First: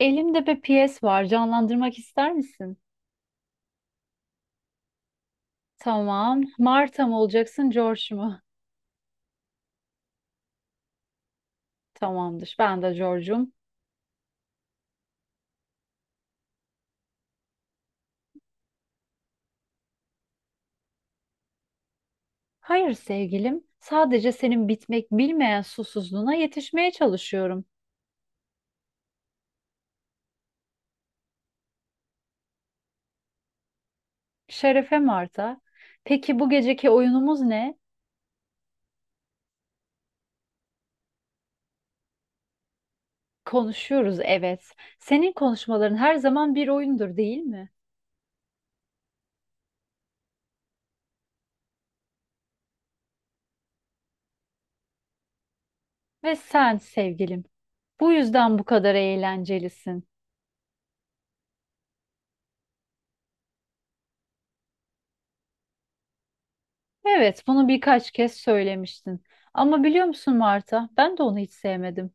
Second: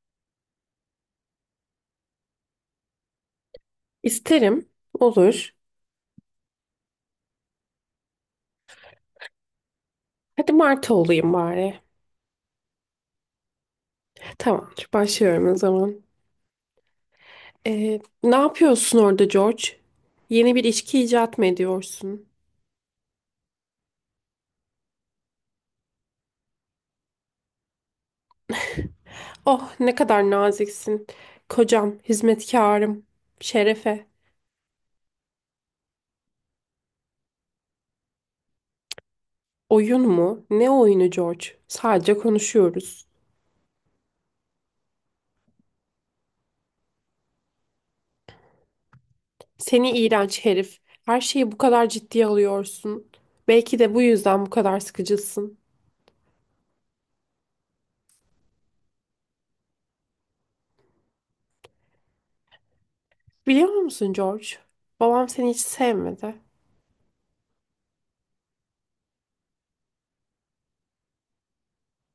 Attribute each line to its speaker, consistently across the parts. Speaker 1: Elimde bir piyes var. Canlandırmak ister misin?
Speaker 2: İsterim. Olur.
Speaker 1: Tamam. Marta mı olacaksın, George mu?
Speaker 2: Hadi Marta olayım bari.
Speaker 1: Tamamdır. Ben de George'um.
Speaker 2: Tamam, Başlıyorum o zaman. Ne yapıyorsun orada George? Yeni bir içki icat mı ediyorsun?
Speaker 1: Hayır sevgilim. Sadece senin bitmek bilmeyen susuzluğuna yetişmeye çalışıyorum.
Speaker 2: Oh ne kadar naziksin. Kocam, hizmetkarım, şerefe.
Speaker 1: Şerefe Marta. Peki bu geceki oyunumuz ne?
Speaker 2: Oyun mu? Ne oyunu George? Sadece konuşuyoruz.
Speaker 1: Konuşuyoruz, evet. Senin konuşmaların her zaman bir oyundur, değil mi?
Speaker 2: Seni iğrenç herif. Her şeyi bu kadar ciddiye alıyorsun. Belki de bu yüzden bu kadar sıkıcısın.
Speaker 1: Ve sen sevgilim. Bu yüzden bu kadar eğlencelisin.
Speaker 2: Biliyor musun George? Babam seni hiç sevmedi.
Speaker 1: Evet, bunu birkaç kez söylemiştin. Ama biliyor musun Marta, ben de onu hiç sevmedim.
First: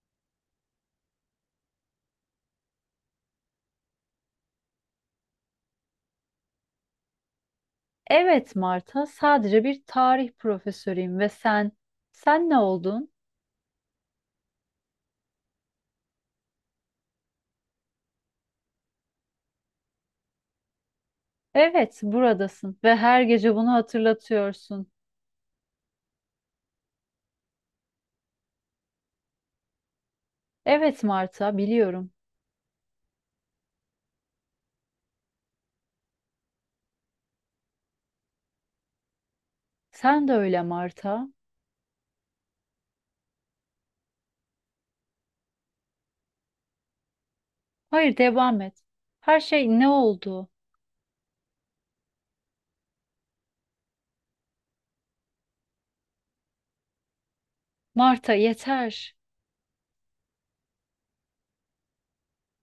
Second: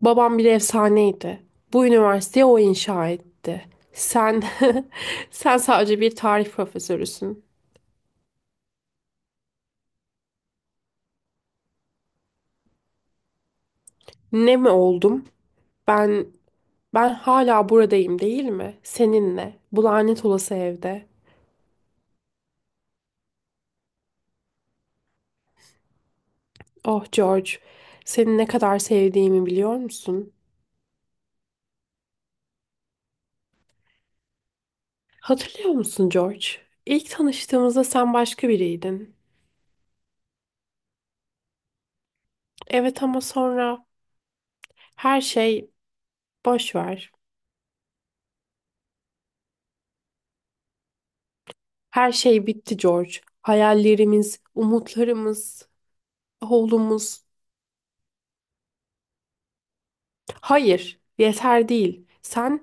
Speaker 2: Babam bir efsaneydi. Bu üniversiteyi o inşa etti. Sen sen sadece bir tarih profesörüsün.
Speaker 1: Evet Marta, sadece bir tarih profesörüyüm ve sen, sen ne oldun?
Speaker 2: Ne mi oldum? Ben ben hala buradayım değil mi? Seninle. Bu lanet olası evde.
Speaker 1: Evet, buradasın ve her gece bunu hatırlatıyorsun.
Speaker 2: Oh George, seni ne kadar sevdiğimi biliyor musun?
Speaker 1: Evet Marta, biliyorum.
Speaker 2: Hatırlıyor musun George? İlk tanıştığımızda sen başka biriydin.
Speaker 1: Sen de öyle Marta.
Speaker 2: Evet ama sonra her şey boş ver.
Speaker 1: Hayır, devam et. Her şey ne oldu?
Speaker 2: Her şey bitti George. Hayallerimiz, umutlarımız. Oğlumuz.
Speaker 1: Marta, yeter.
Speaker 2: Hayır, yeter değil. Sen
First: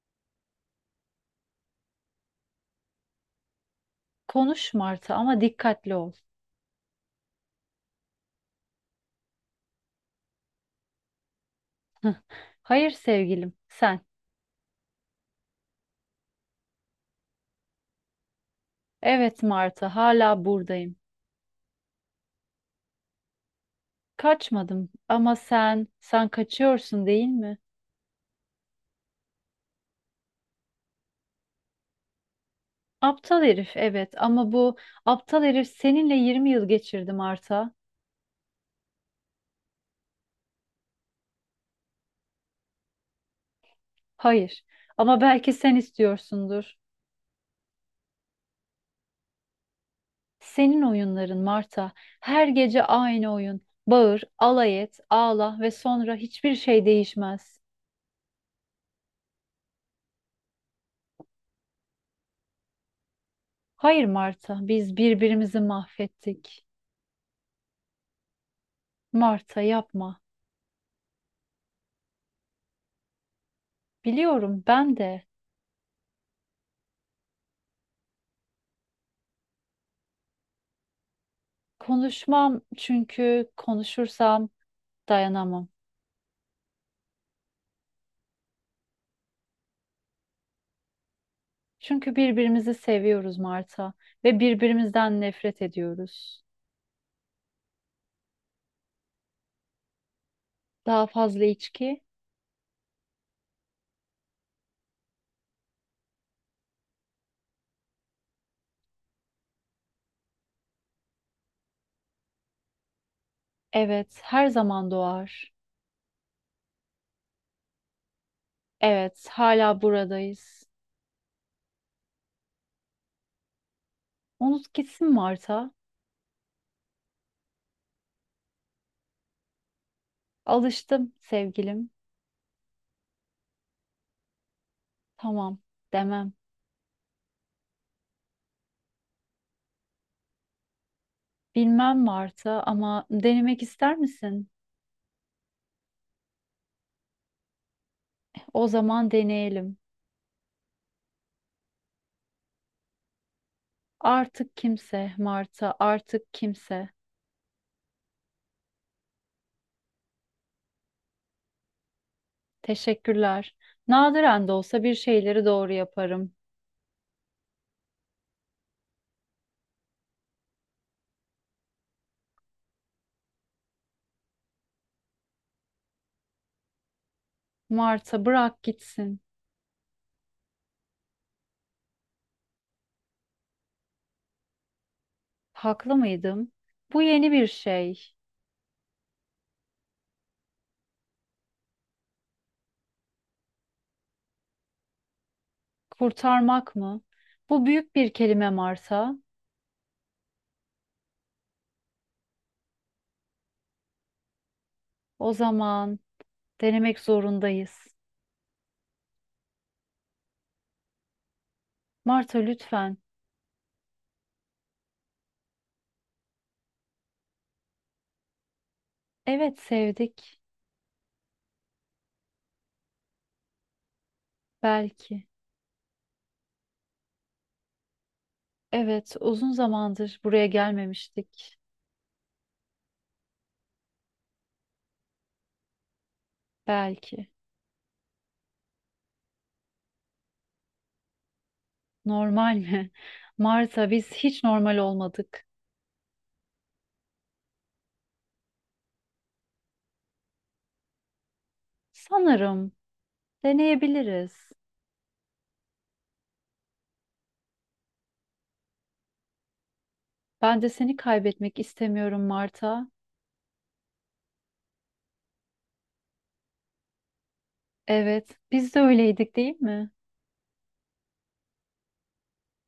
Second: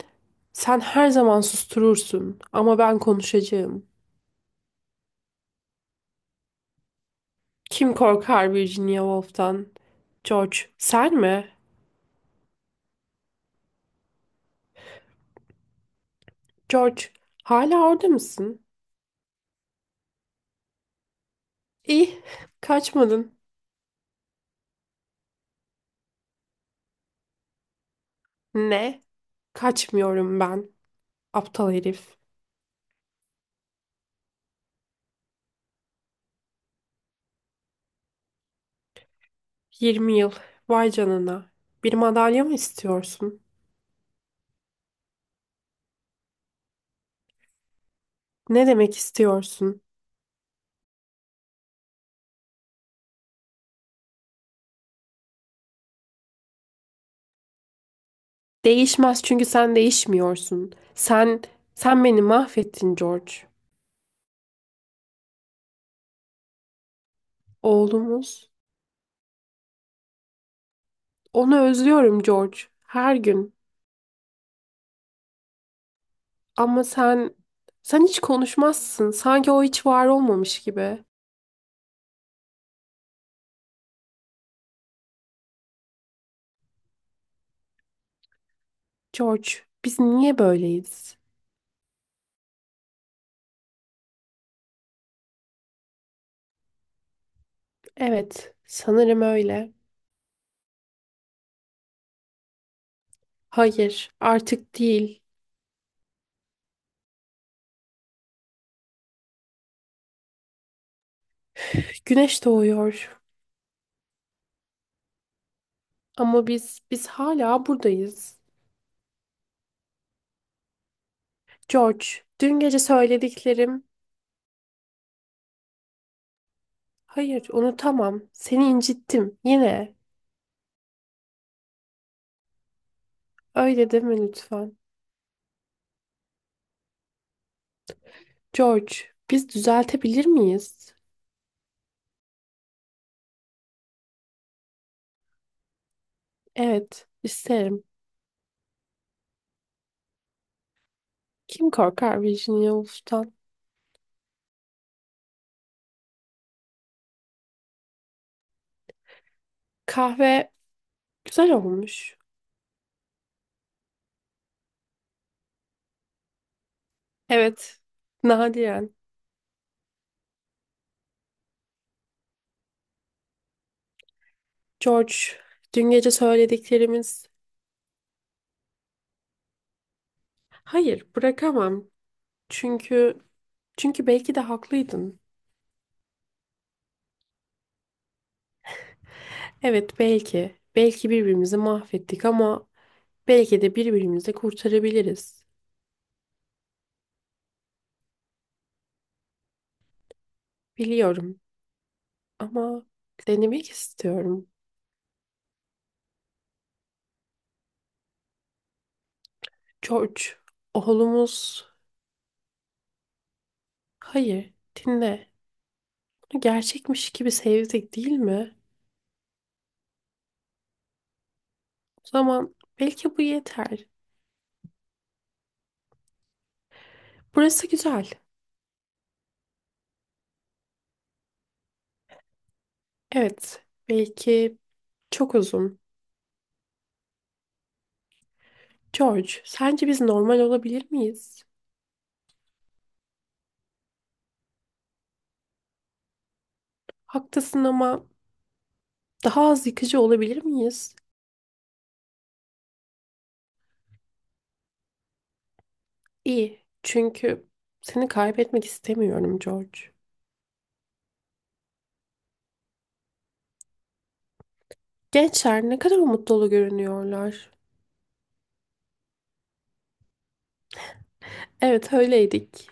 Speaker 2: sen her zaman susturursun ama ben konuşacağım.
Speaker 1: Konuş Marta ama dikkatli ol.
Speaker 2: Kim korkar Virginia Woolf'tan? George, sen mi?
Speaker 1: Hayır sevgilim, sen.
Speaker 2: George, hala orada mısın?
Speaker 1: Evet Marta, hala buradayım.
Speaker 2: İyi, kaçmadın.
Speaker 1: Kaçmadım ama sen, sen kaçıyorsun değil mi?
Speaker 2: Ne? Kaçmıyorum ben. Aptal herif.
Speaker 1: Aptal herif evet ama bu aptal herif seninle 20 yıl geçirdi Marta.
Speaker 2: Yirmi yıl. Vay canına. Bir madalya mı istiyorsun?
Speaker 1: Hayır ama belki sen istiyorsundur.
Speaker 2: Ne demek istiyorsun?
Speaker 1: Senin oyunların Marta. Her gece aynı oyun. Bağır, alay et, ağla ve sonra hiçbir şey değişmez.
Speaker 2: Değişmez çünkü sen değişmiyorsun. Sen beni mahvettin George.
Speaker 1: Hayır Marta, biz birbirimizi mahvettik.
Speaker 2: Oğlumuz.
Speaker 1: Marta yapma.
Speaker 2: Onu özlüyorum George. Her gün.
Speaker 1: Biliyorum ben de.
Speaker 2: Ama sen hiç konuşmazsın. Sanki o hiç var olmamış gibi.
Speaker 1: Konuşmam çünkü konuşursam dayanamam.
Speaker 2: George, biz niye böyleyiz?
Speaker 1: Çünkü birbirimizi seviyoruz Marta ve birbirimizden nefret ediyoruz.
Speaker 2: Evet, sanırım öyle.
Speaker 1: Daha fazla içki,
Speaker 2: Hayır, artık değil. Güneş doğuyor.
Speaker 1: evet, her zaman doğar.
Speaker 2: Ama biz hala buradayız.
Speaker 1: Evet, hala buradayız.
Speaker 2: George, dün gece söylediklerim.
Speaker 1: Unut gitsin Marta.
Speaker 2: Hayır, unutamam. Seni incittim. Yine.
Speaker 1: Alıştım sevgilim.
Speaker 2: Öyle deme lütfen.
Speaker 1: Tamam, demem.
Speaker 2: George, biz düzeltebilir miyiz?
Speaker 1: Bilmem Marta ama denemek ister misin?
Speaker 2: Evet, isterim.
Speaker 1: O zaman deneyelim.
Speaker 2: Kim korkar Virginia Woolf'tan?
Speaker 1: Artık kimse Marta, artık kimse.
Speaker 2: Kahve güzel olmuş.
Speaker 1: Teşekkürler. Nadiren de olsa bir şeyleri doğru yaparım.
Speaker 2: Evet, nadiren. George, dün gece söylediklerimiz...
Speaker 1: Marta bırak gitsin.
Speaker 2: Hayır, bırakamam. Çünkü çünkü belki de haklıydın.
Speaker 1: Haklı mıydım? Bu yeni bir şey.
Speaker 2: Evet, belki. Belki birbirimizi mahvettik ama belki de birbirimizi de kurtarabiliriz.
Speaker 1: Kurtarmak mı? Bu büyük bir kelime Marta.
Speaker 2: Biliyorum ama denemek istiyorum.
Speaker 1: O zaman denemek zorundayız.
Speaker 2: George, oğlumuz...
Speaker 1: Marta lütfen.
Speaker 2: Hayır, dinle. Onu gerçekmiş gibi sevdik, değil mi?
Speaker 1: Evet sevdik.
Speaker 2: Tamam. Belki bu yeter.
Speaker 1: Belki.
Speaker 2: Burası güzel.
Speaker 1: Evet uzun zamandır buraya gelmemiştik.
Speaker 2: Evet. Belki çok uzun.
Speaker 1: Belki.
Speaker 2: George, sence biz normal olabilir miyiz?
Speaker 1: Normal mi? Marta biz hiç normal olmadık.
Speaker 2: Haklısın ama daha az yıkıcı olabilir miyiz?
Speaker 1: Sanırım deneyebiliriz.
Speaker 2: İyi. Çünkü seni kaybetmek istemiyorum George.
Speaker 1: Ben de seni kaybetmek istemiyorum Marta.
Speaker 2: Gençler ne kadar umut dolu görünüyorlar.
Speaker 1: Evet, biz de öyleydik değil mi?
Speaker 2: Evet öyleydik.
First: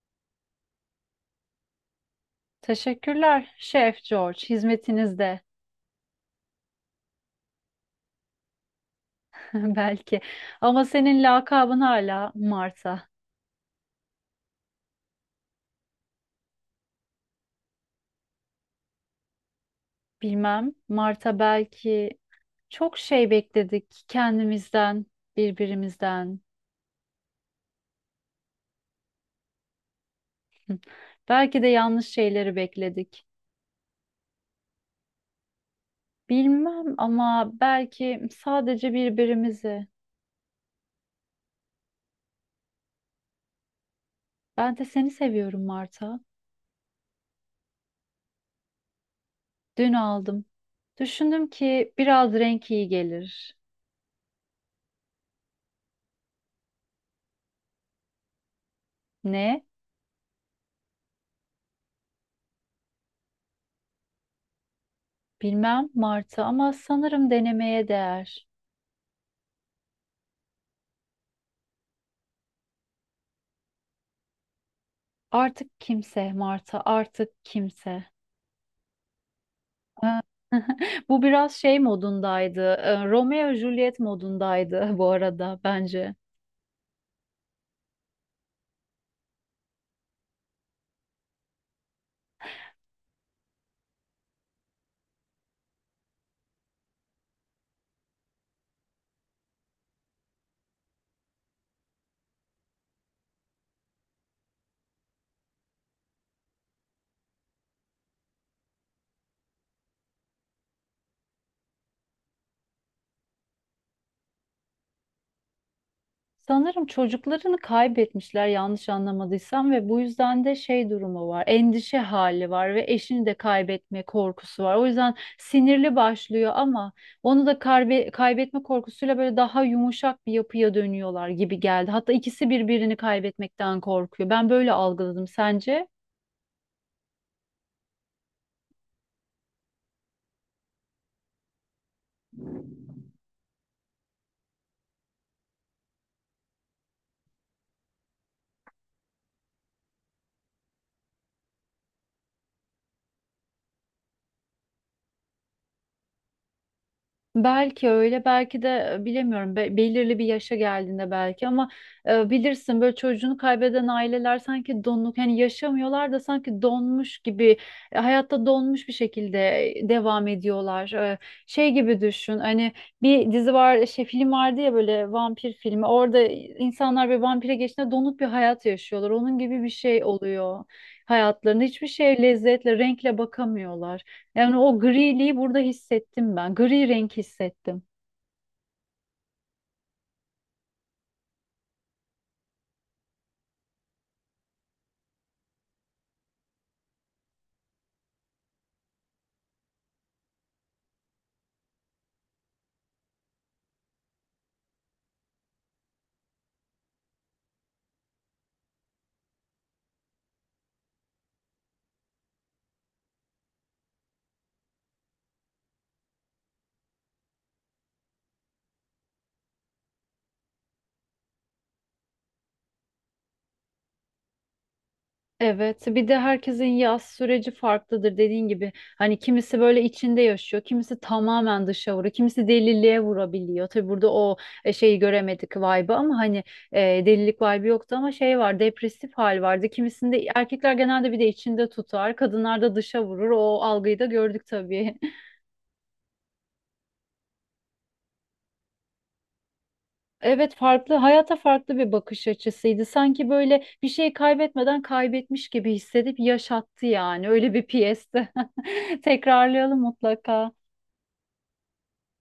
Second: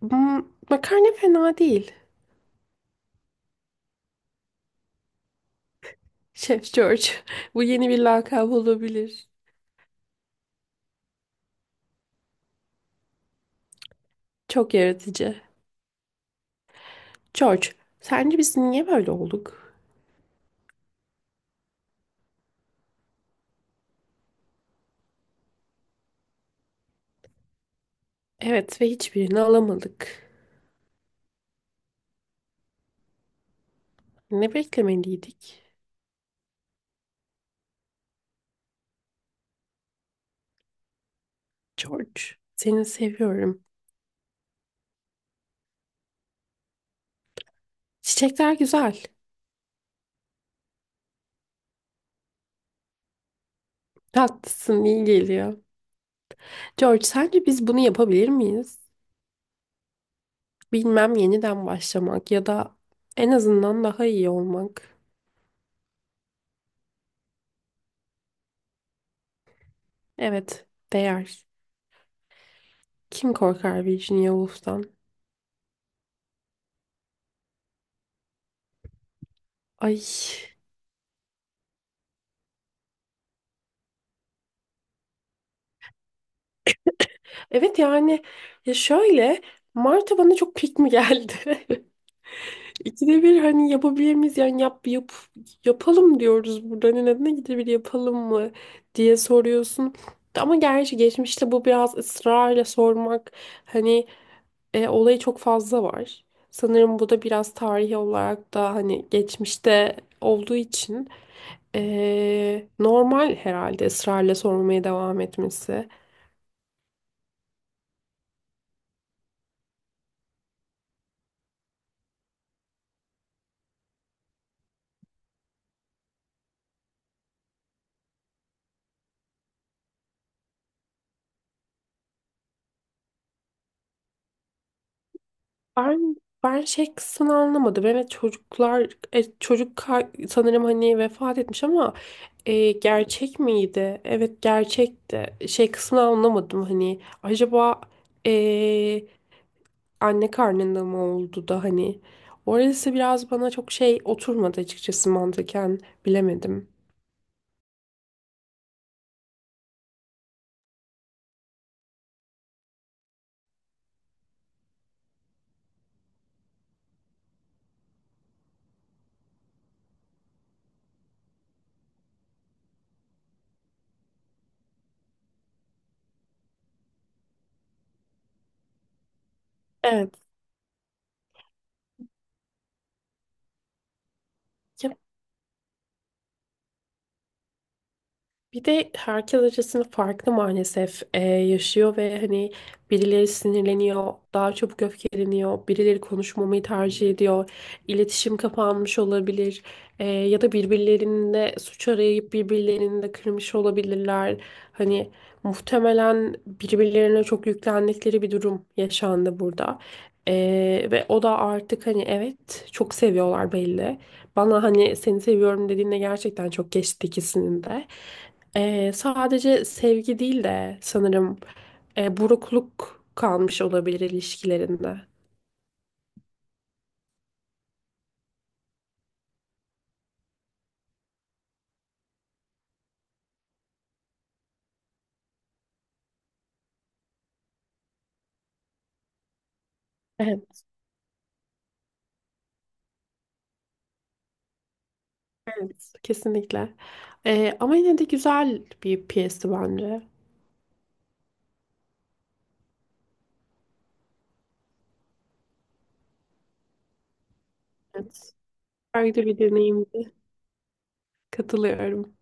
Speaker 2: Hmm, makarna fena değil.
Speaker 1: Teşekkürler Şef George, hizmetinizde
Speaker 2: Şef George. Bu yeni bir lakap olabilir.
Speaker 1: belki. Ama senin lakabın hala Marta.
Speaker 2: Çok yaratıcı. George, sence biz niye böyle olduk?
Speaker 1: Bilmem, Marta belki çok şey bekledik kendimizden, birbirimizden.
Speaker 2: Evet ve hiçbirini alamadık.
Speaker 1: Hı. Belki de yanlış şeyleri bekledik.
Speaker 2: Ne beklemeliydik?
Speaker 1: Bilmem ama belki sadece birbirimizi.
Speaker 2: George, seni seviyorum.
Speaker 1: Ben de seni seviyorum Marta.
Speaker 2: Çiçekler güzel.
Speaker 1: Dün aldım. Düşündüm ki biraz renk iyi gelir.
Speaker 2: Tatlısın, iyi geliyor. George, sence biz bunu yapabilir miyiz?
Speaker 1: Ne?
Speaker 2: Bilmem, yeniden başlamak ya da en azından daha iyi olmak.
Speaker 1: Bilmem Marta ama sanırım denemeye değer.
Speaker 2: Evet, değer. Kim korkar Virginia Woolf'tan?
Speaker 1: Artık kimse Marta, artık kimse.
Speaker 2: Ay.
Speaker 1: Ha. Bu biraz şey modundaydı. Romeo Juliet modundaydı bu arada bence.
Speaker 2: Evet yani ya şöyle, Marta bana çok pik mi geldi? İkide bir hani yapabilir miyiz yani yapalım diyoruz burada, hani neden ikide bir yapalım mı diye soruyorsun. Ama gerçi geçmişte bu biraz ısrarla sormak hani olayı çok fazla var. Sanırım bu da biraz tarihi olarak da hani geçmişte olduğu için normal herhalde ısrarla sormaya devam etmesi.
Speaker 1: Sanırım çocuklarını kaybetmişler yanlış anlamadıysam ve bu yüzden de şey durumu var. Endişe hali var ve eşini de kaybetme korkusu var. O yüzden sinirli başlıyor ama onu da kaybetme korkusuyla böyle daha yumuşak bir yapıya dönüyorlar gibi geldi. Hatta ikisi birbirini kaybetmekten korkuyor. Ben böyle algıladım. Sence?
Speaker 2: Ben ben şey kısmını anlamadım. Evet çocuklar sanırım hani vefat etmiş ama gerçek miydi? Evet gerçekti. Şey kısmını anlamadım hani acaba e, anne karnında mı oldu da hani orası biraz bana çok şey oturmadı açıkçası mantıken bilemedim.
Speaker 1: Belki öyle, belki de bilemiyorum. Belirli bir yaşa geldiğinde belki ama bilirsin böyle çocuğunu kaybeden aileler sanki donuk, hani yaşamıyorlar da sanki donmuş gibi, hayatta donmuş bir şekilde devam ediyorlar. Şey gibi düşün. Hani bir dizi var, şey film vardı ya böyle vampir filmi. Orada insanlar bir vampire geçtiğinde donuk bir hayat yaşıyorlar. Onun gibi bir şey
Speaker 2: Evet.
Speaker 1: oluyor hayatlarında. Hiçbir şeye lezzetle, renkle bakamıyorlar. Yani o griliği burada hissettim ben. Gri renk hissettim.
Speaker 2: Bir de herkes açısından farklı maalesef yaşıyor ve hani birileri sinirleniyor, daha çabuk öfkeleniyor, birileri konuşmamayı tercih ediyor, iletişim kapanmış olabilir, ya da birbirlerinde suç arayıp birbirlerini de kırmış olabilirler. Hani muhtemelen birbirlerine çok yüklendikleri bir durum yaşandı burada. E, ve o da artık hani evet çok seviyorlar belli. Bana hani seni seviyorum dediğinde gerçekten çok geçti ikisinin de. Sadece sevgi değil de sanırım burukluk kalmış olabilir ilişkilerinde.
Speaker 1: Evet, bir de herkesin yaz süreci farklıdır dediğin gibi. Hani kimisi böyle içinde yaşıyor, kimisi tamamen dışa vuruyor, kimisi deliliğe vurabiliyor. Tabii burada o şeyi göremedik vibe'ı ama hani e, delilik vibe'ı yoktu ama şey var, depresif hal vardı. Kimisinde
Speaker 2: Evet.
Speaker 1: erkekler genelde bir de içinde tutar, kadınlar da dışa vurur. O algıyı da gördük tabii.
Speaker 2: Evet, kesinlikle. Ama yine de güzel bir piyesti bence.
Speaker 1: Evet farklı hayata farklı bir bakış açısıydı. Sanki böyle bir şey kaybetmeden kaybetmiş gibi hissedip yaşattı yani. Öyle bir piyesti.
Speaker 2: Evet. Farklı bir
Speaker 1: Tekrarlayalım
Speaker 2: deneyim.
Speaker 1: mutlaka.
Speaker 2: Katılıyorum.